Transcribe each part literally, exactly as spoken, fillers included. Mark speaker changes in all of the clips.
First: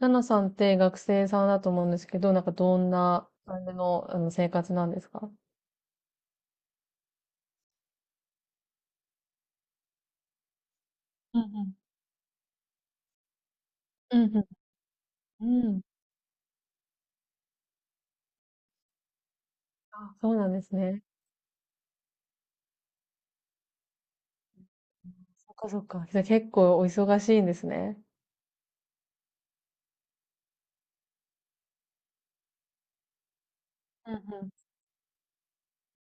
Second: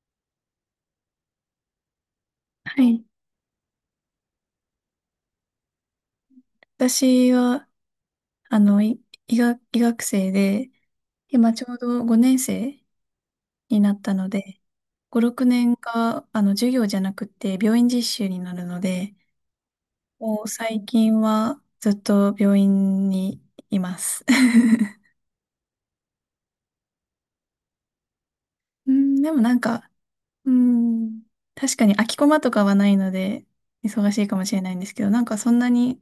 Speaker 1: ナナさんって学生さんだと思うんですけど、なんかど
Speaker 2: は
Speaker 1: ん
Speaker 2: い。
Speaker 1: な感じの、あの生活なんですか？
Speaker 2: 私は、あの、い医学、医学生で、
Speaker 1: う
Speaker 2: 今ちょ
Speaker 1: ん
Speaker 2: うどごねんせい生になった
Speaker 1: う
Speaker 2: の
Speaker 1: んうん。
Speaker 2: で、ご、6
Speaker 1: うん。う
Speaker 2: 年
Speaker 1: ん。
Speaker 2: が、あの、授業じゃなくて、病院実習になるので、
Speaker 1: あ、そう
Speaker 2: もう
Speaker 1: なんです
Speaker 2: 最
Speaker 1: ね。
Speaker 2: 近はずっと病院にいます。
Speaker 1: そっかそっか。じゃあ結構お忙しいんですね。
Speaker 2: うん、でもなんか、うん、確かに空きコマとかはないので、忙
Speaker 1: うん
Speaker 2: し
Speaker 1: う
Speaker 2: いかも
Speaker 1: ん
Speaker 2: しれないんですけど、なんかそんなに、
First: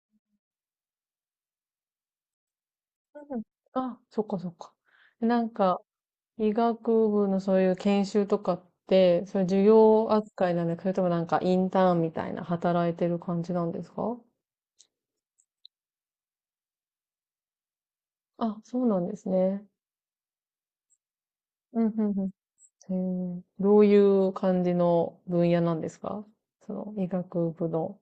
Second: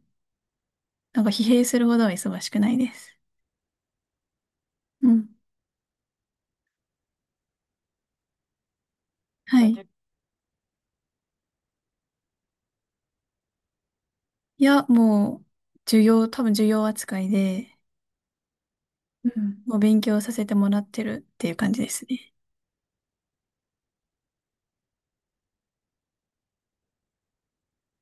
Speaker 2: なんか疲弊するほどは忙しくないです。
Speaker 1: うんうん。あ、そっかそっか。
Speaker 2: うん。
Speaker 1: なんか、医学部のそういう研修とかって、そういう授
Speaker 2: はい。
Speaker 1: 業扱いなんですか？それともなんかインターンみたいな働いてる感じなんですか？
Speaker 2: いや、もう、授業、多分授業扱いで、
Speaker 1: あ、そうなんで
Speaker 2: う
Speaker 1: すね。
Speaker 2: ん。もう勉強させてもらってるっていう感
Speaker 1: う
Speaker 2: じ
Speaker 1: ん
Speaker 2: で
Speaker 1: う
Speaker 2: す
Speaker 1: んうん。
Speaker 2: ね。
Speaker 1: へえ、どういう感じの分野なんですか？その医学部の、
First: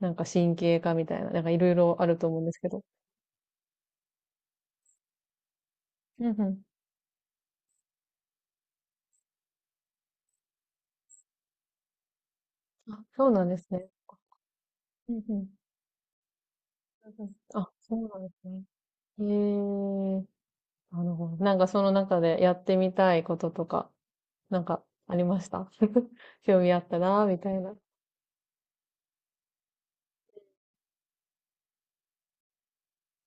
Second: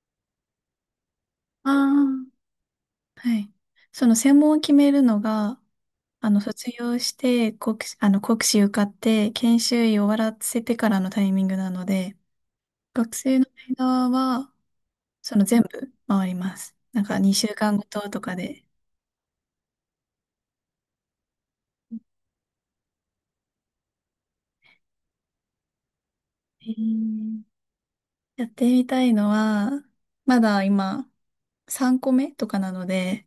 Speaker 1: なんか神経科みたいな、なんかい
Speaker 2: あ
Speaker 1: ろいろあると思うん
Speaker 2: あ、
Speaker 1: ですけど。
Speaker 2: はい。その専門を決めるのが、あ
Speaker 1: うん
Speaker 2: の、
Speaker 1: う
Speaker 2: 卒業して、国、あの、国試受かって、研修医終わらせてからのタイミングなので、
Speaker 1: ん。あ、
Speaker 2: 学
Speaker 1: そう
Speaker 2: 生
Speaker 1: な
Speaker 2: の
Speaker 1: んですね。
Speaker 2: 間は、
Speaker 1: うんう
Speaker 2: その
Speaker 1: ん。
Speaker 2: 全部回ります。なんか、
Speaker 1: うんうん。
Speaker 2: 2週
Speaker 1: あ、
Speaker 2: 間ご
Speaker 1: そう
Speaker 2: と
Speaker 1: な
Speaker 2: と
Speaker 1: んで
Speaker 2: か
Speaker 1: すね。
Speaker 2: で。
Speaker 1: へえ、なるほど。なんかその中でやってみたいこととか、なんかありました？ 興
Speaker 2: へ
Speaker 1: 味
Speaker 2: え。
Speaker 1: あったな、みたいな。
Speaker 2: やってみたいのは、まだ今、さんこめとかなので、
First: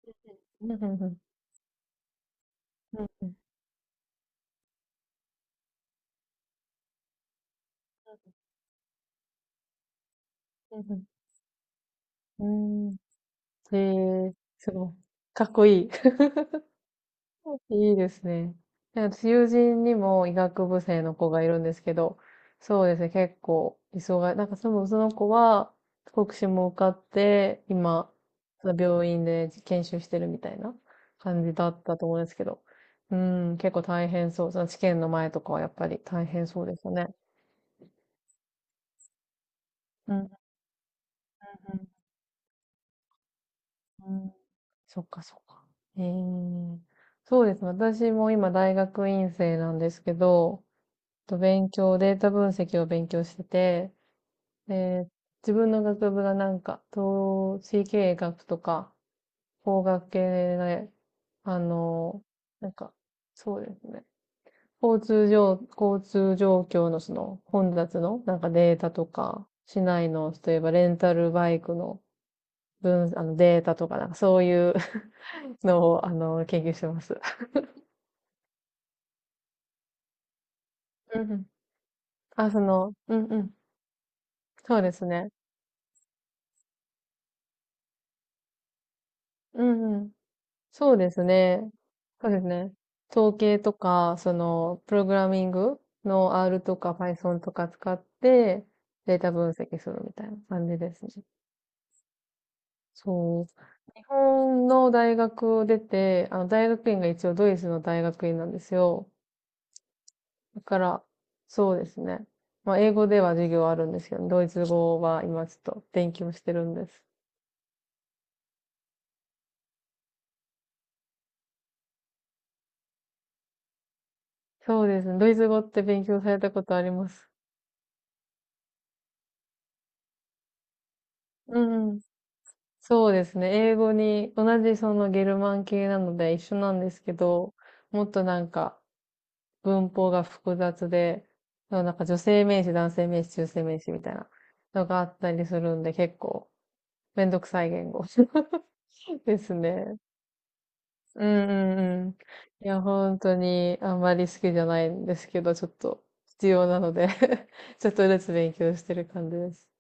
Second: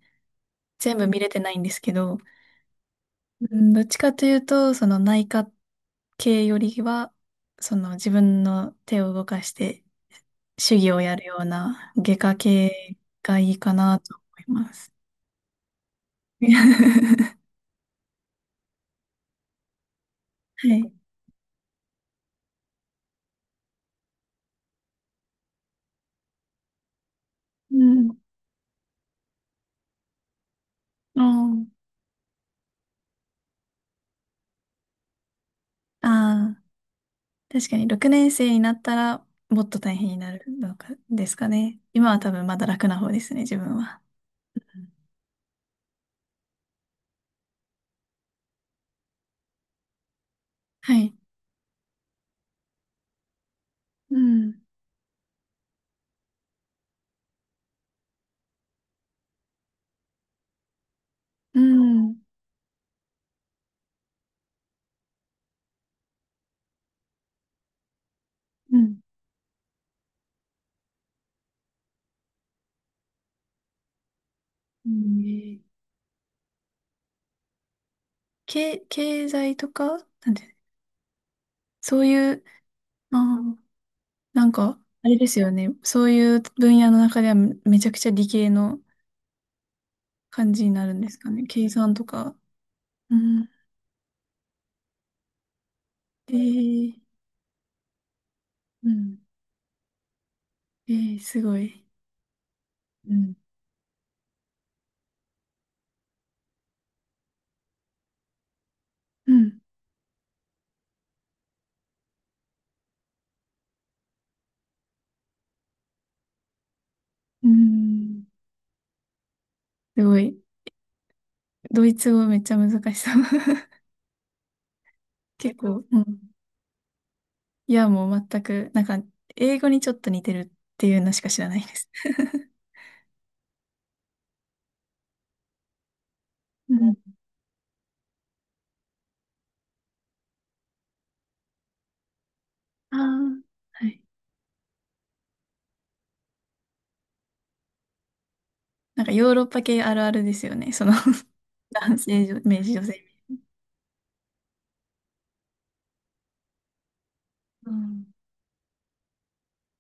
Speaker 1: うんうん
Speaker 2: 全
Speaker 1: う
Speaker 2: 部
Speaker 1: ん。
Speaker 2: 見れてないんですけど、
Speaker 1: うんうん。
Speaker 2: うん、どっちかというと、その内科系よりは、その自分の手を動かして手
Speaker 1: うん
Speaker 2: 技を
Speaker 1: う
Speaker 2: やるような外科
Speaker 1: ん。うん。
Speaker 2: 系がいいかなと思
Speaker 1: へえ、
Speaker 2: い
Speaker 1: す
Speaker 2: ま
Speaker 1: ご
Speaker 2: す。
Speaker 1: い。かっこいい。
Speaker 2: は
Speaker 1: いいですね。なんか友人にも医学部
Speaker 2: い。
Speaker 1: 生の子がいるんですけど、そうですね、結構、忙い。なんかその、その子は、国試も受かって、
Speaker 2: う
Speaker 1: 今、
Speaker 2: ん。
Speaker 1: その病院で研修してるみたいな感じだったと思うんですけど、うん、結構大変そう。その試験の前とかはやっぱり大変
Speaker 2: ああ
Speaker 1: そうですよね。
Speaker 2: ー、確かにろくねんせい生になったらもっと大変
Speaker 1: う
Speaker 2: に
Speaker 1: んう
Speaker 2: なる
Speaker 1: ん
Speaker 2: のかですかね。今は多分まだ楽な方ですね、自分は。
Speaker 1: うんうん。
Speaker 2: うん。
Speaker 1: そっかそっか。ええ。そうですね。私も今大学院生なんですけど、
Speaker 2: はい。
Speaker 1: と勉強、データ分析を勉強してて、
Speaker 2: うん。
Speaker 1: で、自分の学部がなんか、統計経営学とか、法学系で、あ
Speaker 2: うん。
Speaker 1: の、なんか、そうですね。交通状、交通状況のその混雑のなんかデ
Speaker 2: う
Speaker 1: ータ
Speaker 2: ん。
Speaker 1: とか、市内の、例えばレンタルバイクの分、あのデータとか、なんかそういう
Speaker 2: うん。
Speaker 1: のを、あの、研究してます。
Speaker 2: 経、経済とか、なんて、
Speaker 1: うんうん。
Speaker 2: そういう、
Speaker 1: あ、その、うんうん。
Speaker 2: あなん
Speaker 1: そ
Speaker 2: か、
Speaker 1: うです
Speaker 2: あれで
Speaker 1: ね。
Speaker 2: すよね。そういう分野の中ではめめちゃくちゃ理系の
Speaker 1: うんうん。
Speaker 2: 感じになる
Speaker 1: そう
Speaker 2: んで
Speaker 1: で
Speaker 2: す
Speaker 1: す
Speaker 2: かね。
Speaker 1: ね。
Speaker 2: 計算と
Speaker 1: そう
Speaker 2: か。
Speaker 1: ですね。
Speaker 2: う
Speaker 1: 統
Speaker 2: ん。
Speaker 1: 計とか、その、プログラミング
Speaker 2: え
Speaker 1: の R とか
Speaker 2: ー、
Speaker 1: Python とか使って、
Speaker 2: うん。
Speaker 1: データ分析するみたいな感じ
Speaker 2: え
Speaker 1: です
Speaker 2: ー、
Speaker 1: ね。
Speaker 2: すごい。うん。
Speaker 1: そう。日本の大学を出て、あの、大学院が一応ドイツの大学院なんですよ。
Speaker 2: うん。
Speaker 1: だから、そうですね。まあ、英語では授業あるんですけど、ドイツ語は今ちょっと勉強してるんです。
Speaker 2: うん。すごい。ドイツ語めっちゃ難しそう。
Speaker 1: そうですね。ドイツ
Speaker 2: 結
Speaker 1: 語って
Speaker 2: 構、う
Speaker 1: 勉
Speaker 2: ん。
Speaker 1: 強されたことあります？
Speaker 2: いや、もう全く、なんか、英語にちょっと似てるっていうのしか知らないです。
Speaker 1: うん。 そうですね。英語に、同じそのゲルマン系なので一緒
Speaker 2: う
Speaker 1: なんで
Speaker 2: ん。
Speaker 1: すけど、もっとなんか文法が複雑で、なんか女性名詞、男
Speaker 2: あ
Speaker 1: 性名詞、
Speaker 2: あ、
Speaker 1: 中性名
Speaker 2: は
Speaker 1: 詞
Speaker 2: い。
Speaker 1: みたいなのがあったりするんで、結構めんどくさい言語
Speaker 2: なんか ヨー
Speaker 1: で
Speaker 2: ロッ
Speaker 1: す
Speaker 2: パ系あ
Speaker 1: ね。
Speaker 2: るあるですよね。その
Speaker 1: うん
Speaker 2: 男
Speaker 1: うんうん。
Speaker 2: 性、女
Speaker 1: い
Speaker 2: 性、
Speaker 1: や、
Speaker 2: 女性。
Speaker 1: 本当にあんまり好きじゃないんですけど、ちょっと必要なので
Speaker 2: う
Speaker 1: ちょっと
Speaker 2: ん。
Speaker 1: ずつ勉強してる感じです。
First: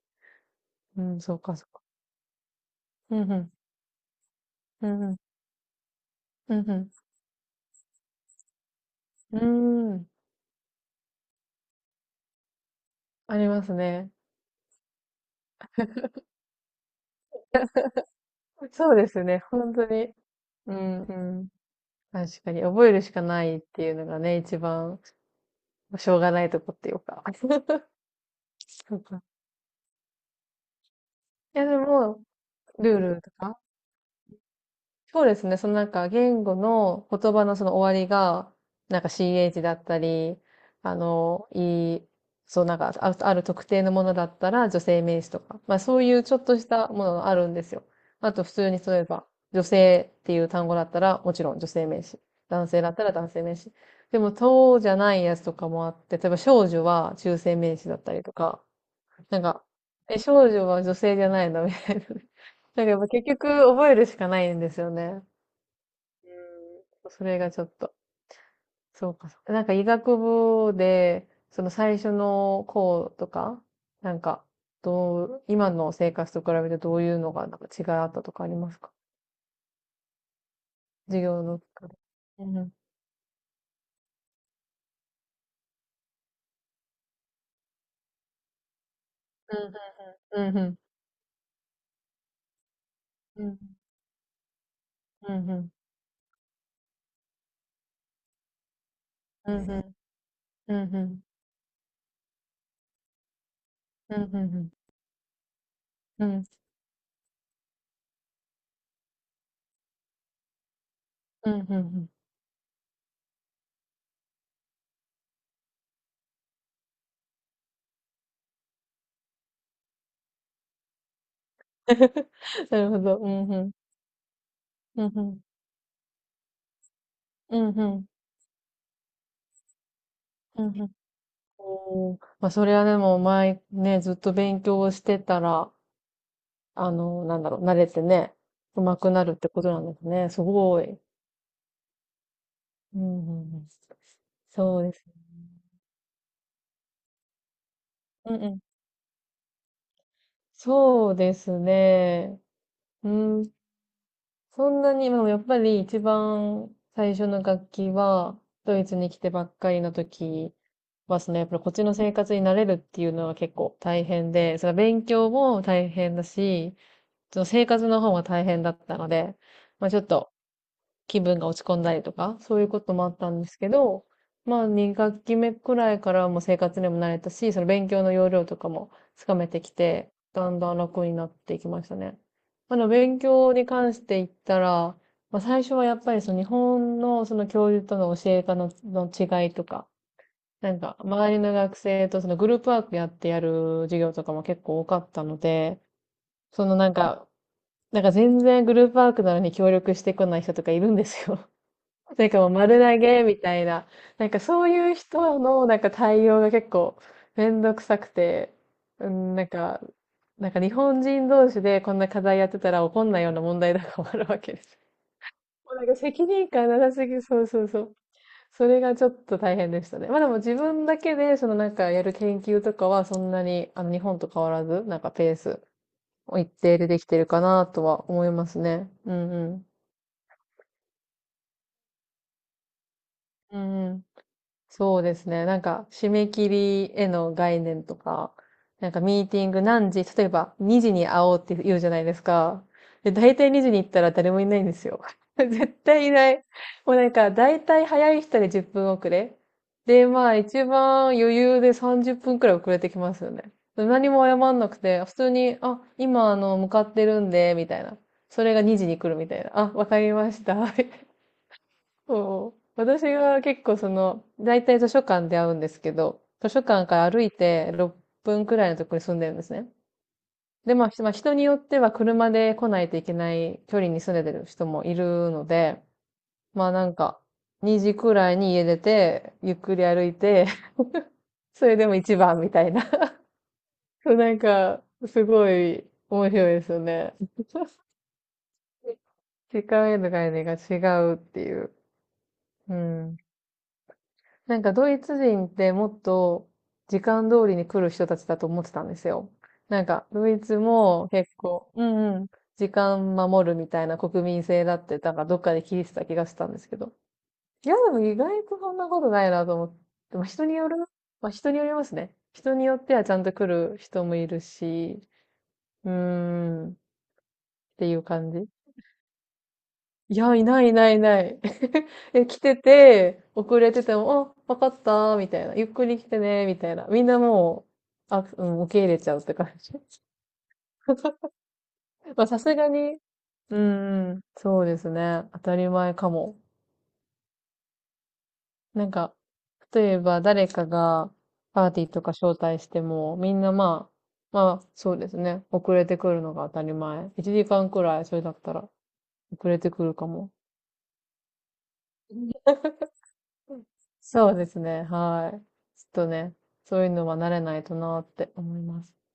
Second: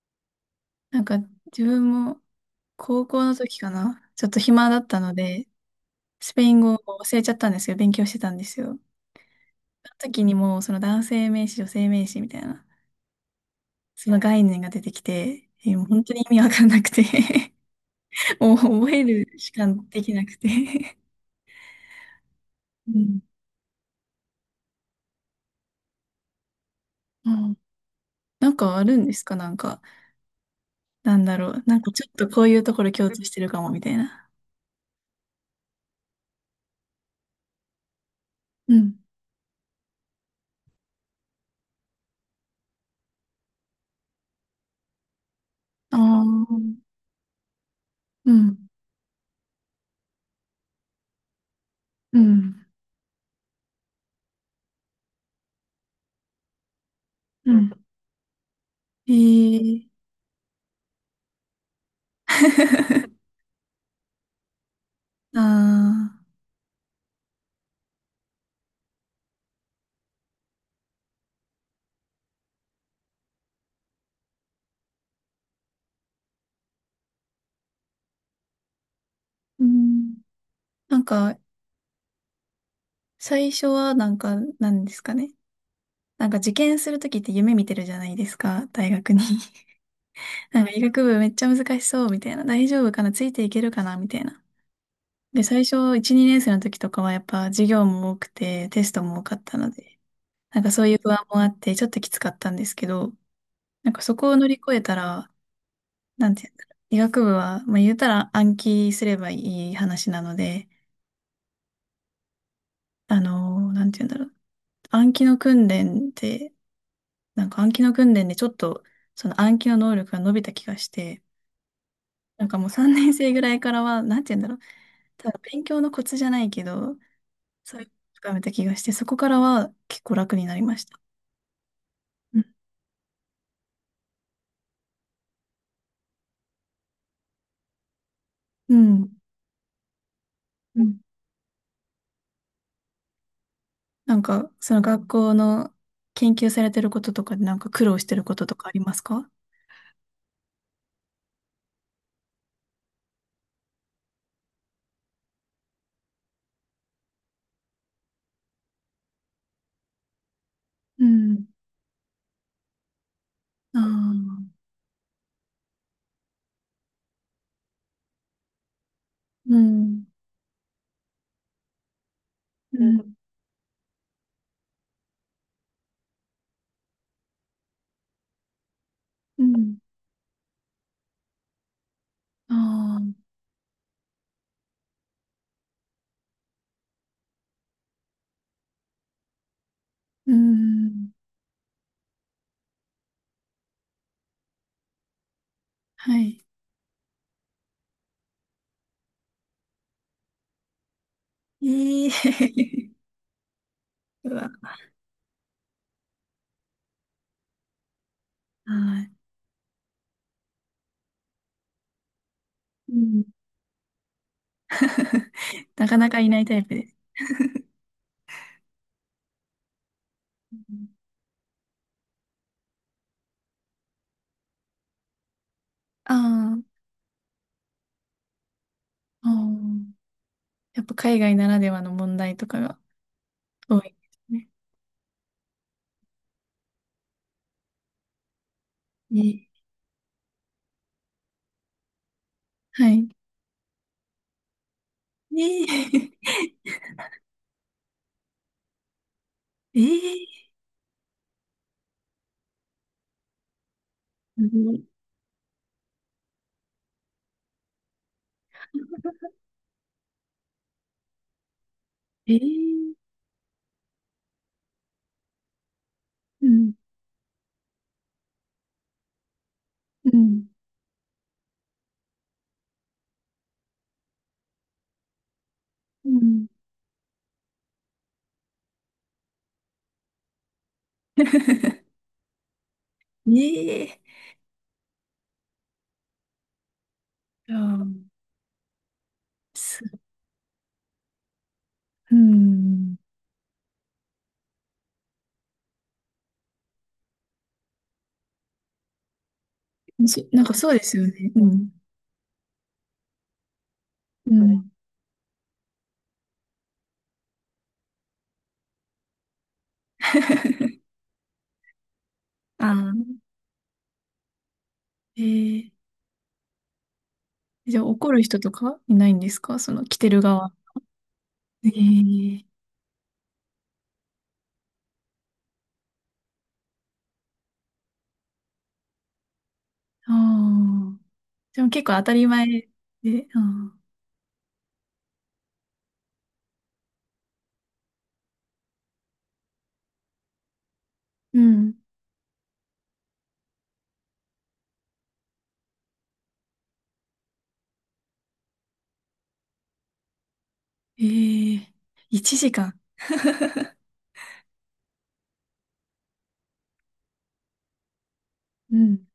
Speaker 2: な
Speaker 1: う
Speaker 2: んか
Speaker 1: ん、そうか
Speaker 2: 自
Speaker 1: そうか。
Speaker 2: 分も高
Speaker 1: う
Speaker 2: 校
Speaker 1: んう
Speaker 2: の
Speaker 1: ん。
Speaker 2: 時かな。ちょっと暇だ
Speaker 1: う
Speaker 2: った
Speaker 1: んう
Speaker 2: の
Speaker 1: ん。
Speaker 2: で、スペイ
Speaker 1: う
Speaker 2: ン
Speaker 1: ん
Speaker 2: 語
Speaker 1: う
Speaker 2: を
Speaker 1: ん。
Speaker 2: 忘れちゃったんですよ。勉強してたんですよ。
Speaker 1: うーん。
Speaker 2: その時にもうその男性名詞、女性名詞みたいな、
Speaker 1: あります
Speaker 2: そ
Speaker 1: ね。
Speaker 2: の概念が出てきて、えーもう本当に意味わかんなくて もう覚
Speaker 1: そう
Speaker 2: え
Speaker 1: です
Speaker 2: る
Speaker 1: ね。
Speaker 2: しか
Speaker 1: 本当
Speaker 2: でき
Speaker 1: に。
Speaker 2: なくて
Speaker 1: うん、うん。確かに。覚え
Speaker 2: う
Speaker 1: るし
Speaker 2: ん。
Speaker 1: かないっていうのがね、一番、しょうがないとこっていうか。
Speaker 2: うん。 なんかあ
Speaker 1: そ
Speaker 2: る
Speaker 1: う
Speaker 2: んで
Speaker 1: か。
Speaker 2: すか。なんか、なんだろ
Speaker 1: い
Speaker 2: う。
Speaker 1: や、
Speaker 2: な
Speaker 1: で
Speaker 2: んかちょっ
Speaker 1: も、
Speaker 2: とこういうところ
Speaker 1: ルー
Speaker 2: 共
Speaker 1: ル
Speaker 2: 通し
Speaker 1: と
Speaker 2: てる
Speaker 1: か、
Speaker 2: かも、みたいな。
Speaker 1: そうですね。そのなんか言語の言葉のその終わりが、
Speaker 2: うん。
Speaker 1: なんか ch だったり、あの、いい、そうなんかあ、ある特定のものだったら女性名詞とか、まあ
Speaker 2: あ
Speaker 1: そういうちょっと
Speaker 2: あ、
Speaker 1: したものがあるんですよ。
Speaker 2: う
Speaker 1: あと普
Speaker 2: ん。
Speaker 1: 通に例えば、女性っていう単語だったらもちろん女性名詞。
Speaker 2: うん。
Speaker 1: 男性だったら男性名詞。でも、そうじゃないやつとかもあって、例えば少女は中
Speaker 2: う
Speaker 1: 性
Speaker 2: ん。
Speaker 1: 名詞だったりとか、なんか、
Speaker 2: ええ
Speaker 1: え、少女は女性じゃないのみたいな。だからやっぱ結 局覚えるしかないんですよね。
Speaker 2: ああ。
Speaker 1: うん、それがちょっと。そうかそうか。なんか医学部で、その最初の項とか、なんか、どう、今の生活と比べてどういうのがなんか違いあったとかありますか？
Speaker 2: うん。なん
Speaker 1: 授
Speaker 2: か、
Speaker 1: 業の中で。うんうん。
Speaker 2: 最初はなんか、なんですかね。なんか受験するときって夢見てるじゃないですか、大学に。
Speaker 1: うん うんう
Speaker 2: なんか
Speaker 1: ん。
Speaker 2: 医学部めっちゃ難しそう、みたいな。大丈夫かなつい
Speaker 1: う
Speaker 2: てい
Speaker 1: ん
Speaker 2: けるかなみたいな。
Speaker 1: う
Speaker 2: で、
Speaker 1: んう
Speaker 2: 最
Speaker 1: ん。
Speaker 2: 初いち、にねんせい生の時とかはやっぱ授業も多くて、テストも多かっ
Speaker 1: う
Speaker 2: たの
Speaker 1: んうん。
Speaker 2: で、なんか
Speaker 1: う
Speaker 2: そうい
Speaker 1: ん
Speaker 2: う
Speaker 1: う
Speaker 2: 不
Speaker 1: ん。
Speaker 2: 安もあって、ちょっときつかったんですけど、なんかそ
Speaker 1: うん
Speaker 2: こを乗り
Speaker 1: うん。
Speaker 2: 越えたら、
Speaker 1: う
Speaker 2: な
Speaker 1: ん
Speaker 2: ん
Speaker 1: う
Speaker 2: て
Speaker 1: ん。
Speaker 2: 言うんだろう。医学部は、まあ言うたら暗記すればいい話なので、
Speaker 1: うんうん
Speaker 2: あのーなんて言うんだろう。暗記の訓練って、なんか暗記の訓練でちょっとその暗記の能力が伸びた気がして、なんかもう
Speaker 1: なるほ
Speaker 2: 3
Speaker 1: ど。
Speaker 2: 年
Speaker 1: う
Speaker 2: 生ぐ
Speaker 1: ん
Speaker 2: ら
Speaker 1: う
Speaker 2: いか
Speaker 1: ん。
Speaker 2: らは、なんて言うんだろう、
Speaker 1: うんう
Speaker 2: ただ
Speaker 1: ん。
Speaker 2: 勉強のコツじゃないけど、
Speaker 1: うん
Speaker 2: そうい
Speaker 1: う
Speaker 2: うのを
Speaker 1: ん。
Speaker 2: 深めた気がして、そこからは結構楽になり
Speaker 1: う
Speaker 2: ま
Speaker 1: ん
Speaker 2: し
Speaker 1: うん。
Speaker 2: た。
Speaker 1: おー、
Speaker 2: うん。
Speaker 1: まあ、それはでも前ね、ずっと勉強をしてたら、あの、なんだろう、慣れてね、
Speaker 2: う
Speaker 1: 上手
Speaker 2: ん。
Speaker 1: くなるってことなんですね。すご
Speaker 2: う
Speaker 1: い。
Speaker 2: ん。
Speaker 1: うんうんうん、
Speaker 2: なんか、そ
Speaker 1: そ
Speaker 2: の
Speaker 1: うです
Speaker 2: 学
Speaker 1: ね。
Speaker 2: 校の研究されてることとかでなんか苦労してるこ
Speaker 1: うん
Speaker 2: と
Speaker 1: う
Speaker 2: と
Speaker 1: ん。
Speaker 2: かありますか。
Speaker 1: そうですね。うん。そんなに、でもやっぱり一番最初の楽器は、ドイツに来てばっかりの時
Speaker 2: う
Speaker 1: は、そのや
Speaker 2: ん。
Speaker 1: っぱりこっちの生活に慣れるっていうのは結構
Speaker 2: あ
Speaker 1: 大変
Speaker 2: あ。
Speaker 1: で、その勉強も大変だし、その生活の方も大変だったので、
Speaker 2: う
Speaker 1: まあちょ
Speaker 2: ん。
Speaker 1: っと気分が落ち込んだりとか、そういうこ
Speaker 2: う
Speaker 1: ともあ
Speaker 2: ん。
Speaker 1: ったんですけど、まあに学期目くらいからはもう生活にも慣れたし、その勉強の要領とかもつか
Speaker 2: う
Speaker 1: めてき
Speaker 2: ん。
Speaker 1: て、だんだん楽になっていきましたね。まあ、でも
Speaker 2: ああ。
Speaker 1: 勉強に関して言ったら、まあ最初はやっぱりその日本のその教授との教え方の、の違いとか、
Speaker 2: う
Speaker 1: なんか
Speaker 2: ん。
Speaker 1: 周りの学生とそのグループワークやってやる授業とかも結構多かったので、
Speaker 2: はい。
Speaker 1: そのなんか、なんか全然グループワークなのに協力してこない人とかいるんですよ。
Speaker 2: え
Speaker 1: なんかもう丸
Speaker 2: え
Speaker 1: 投げみたいな。なん
Speaker 2: う
Speaker 1: か
Speaker 2: わ。
Speaker 1: そういう人のなんか対応が結構めんどくさくて、
Speaker 2: は
Speaker 1: う
Speaker 2: い。
Speaker 1: ん、なんか、なんか日本人同士でこんな課題やってたら
Speaker 2: う
Speaker 1: 怒んない
Speaker 2: ん
Speaker 1: ような問題とかもあるわけです。もうなん
Speaker 2: な
Speaker 1: か
Speaker 2: かなか
Speaker 1: 責
Speaker 2: いない
Speaker 1: 任
Speaker 2: タイ
Speaker 1: 感
Speaker 2: プ
Speaker 1: な
Speaker 2: で
Speaker 1: さ
Speaker 2: す。
Speaker 1: すぎ、そうそうそう。それがちょっと大変でしたね。まあでも自分だけでそのなんかやる研究とかはそんなにあの日本と変わらず、なんかペースを一
Speaker 2: あ
Speaker 1: 定でできてるかなとは思いますね。う
Speaker 2: あ
Speaker 1: ん
Speaker 2: ー、あ
Speaker 1: うん。
Speaker 2: ー、やっぱ海外ならではの問題とかが
Speaker 1: う
Speaker 2: 多い
Speaker 1: んう
Speaker 2: で
Speaker 1: ん。
Speaker 2: すね。
Speaker 1: そうですね。なんか、締め切りへの概念とか、なんかミーテ
Speaker 2: ね。
Speaker 1: ィング何時、例えばにじに会おうって言うじゃないですか。
Speaker 2: はい。
Speaker 1: で、大体にじに行ったら誰もいないんですよ。
Speaker 2: ね
Speaker 1: 絶対い
Speaker 2: え。
Speaker 1: ない。もうなんか、大体早い人でじゅっぷん遅れ。
Speaker 2: え
Speaker 1: で、まあ、
Speaker 2: え。
Speaker 1: 一番余裕でさんじゅっぷんくらい遅れてきますよね。何も謝んなくて、普通に、あ、今、あの、向かってるんで、みたいな。それがにじに来るみたいな。あ、わかりました。
Speaker 2: え
Speaker 1: そう。
Speaker 2: え。
Speaker 1: 私が結構その、だいたい図書館で会うんですけど、
Speaker 2: う
Speaker 1: 図書
Speaker 2: ん。
Speaker 1: 館から歩いてろっぷんくらいのところに住んでるんですね。
Speaker 2: うん。
Speaker 1: で、まあ、ひまあ、人によっては車で来ないといけない距離に住んでる人もいるので、
Speaker 2: うん。
Speaker 1: まあなんか、にじくらいに家出て、ゆっくり歩いて、それでも 一番みたいな。
Speaker 2: ねえ。
Speaker 1: そう、なんか、すごい面白いですよね。
Speaker 2: ああ、
Speaker 1: 時間へ
Speaker 2: す、
Speaker 1: の概念が違うっていう。
Speaker 2: う
Speaker 1: う
Speaker 2: ん。
Speaker 1: ん。なんかドイツ人ってもっと時間通りに来る人たちだと思ってたんですよ。なんかド
Speaker 2: し
Speaker 1: イ
Speaker 2: なんか
Speaker 1: ツ
Speaker 2: そうですよ
Speaker 1: も
Speaker 2: ね。
Speaker 1: 結
Speaker 2: うん。
Speaker 1: 構、うんうん、時間守るみたいな国民
Speaker 2: う
Speaker 1: 性
Speaker 2: ん。
Speaker 1: だって、なんかどっかで聞いてた気がしたんですけど。いや、でも意外とそんなことないなと思って、まあ、人による、まあ、人によりますね。人に
Speaker 2: あ
Speaker 1: よってはち
Speaker 2: あ、
Speaker 1: ゃんと来る人もいるし、
Speaker 2: ええ。
Speaker 1: うーん、っ
Speaker 2: じゃあ
Speaker 1: ていう
Speaker 2: 怒る
Speaker 1: 感
Speaker 2: 人
Speaker 1: じ。
Speaker 2: とかいないんですかその来て
Speaker 1: い
Speaker 2: る
Speaker 1: や、い
Speaker 2: 側。
Speaker 1: ないいないいない。
Speaker 2: え
Speaker 1: え、来
Speaker 2: え。
Speaker 1: てて、遅れてても、あ、わかったみたいな。ゆっくり来てね、みたいな。みんなもう、あ、うん、受け入れちゃうって感じ。
Speaker 2: ああ。でも結構当た
Speaker 1: ま
Speaker 2: り
Speaker 1: あ、さ
Speaker 2: 前
Speaker 1: す
Speaker 2: で、
Speaker 1: がに、
Speaker 2: う
Speaker 1: う
Speaker 2: ん。
Speaker 1: ん、そうですね。当たり前かも。なんか、例えば誰かが
Speaker 2: う
Speaker 1: パー
Speaker 2: ん。
Speaker 1: ティーとか招待しても、みんなまあ、まあ、そうですね。遅れてくるのが当たり前。いちじかんくらい、それだったら、遅れてくるかも。
Speaker 2: ええ。いちじかん。
Speaker 1: そうですね。はい。ちょっとね、そういうのは慣れないとなって思い
Speaker 2: う
Speaker 1: ます。
Speaker 2: ん。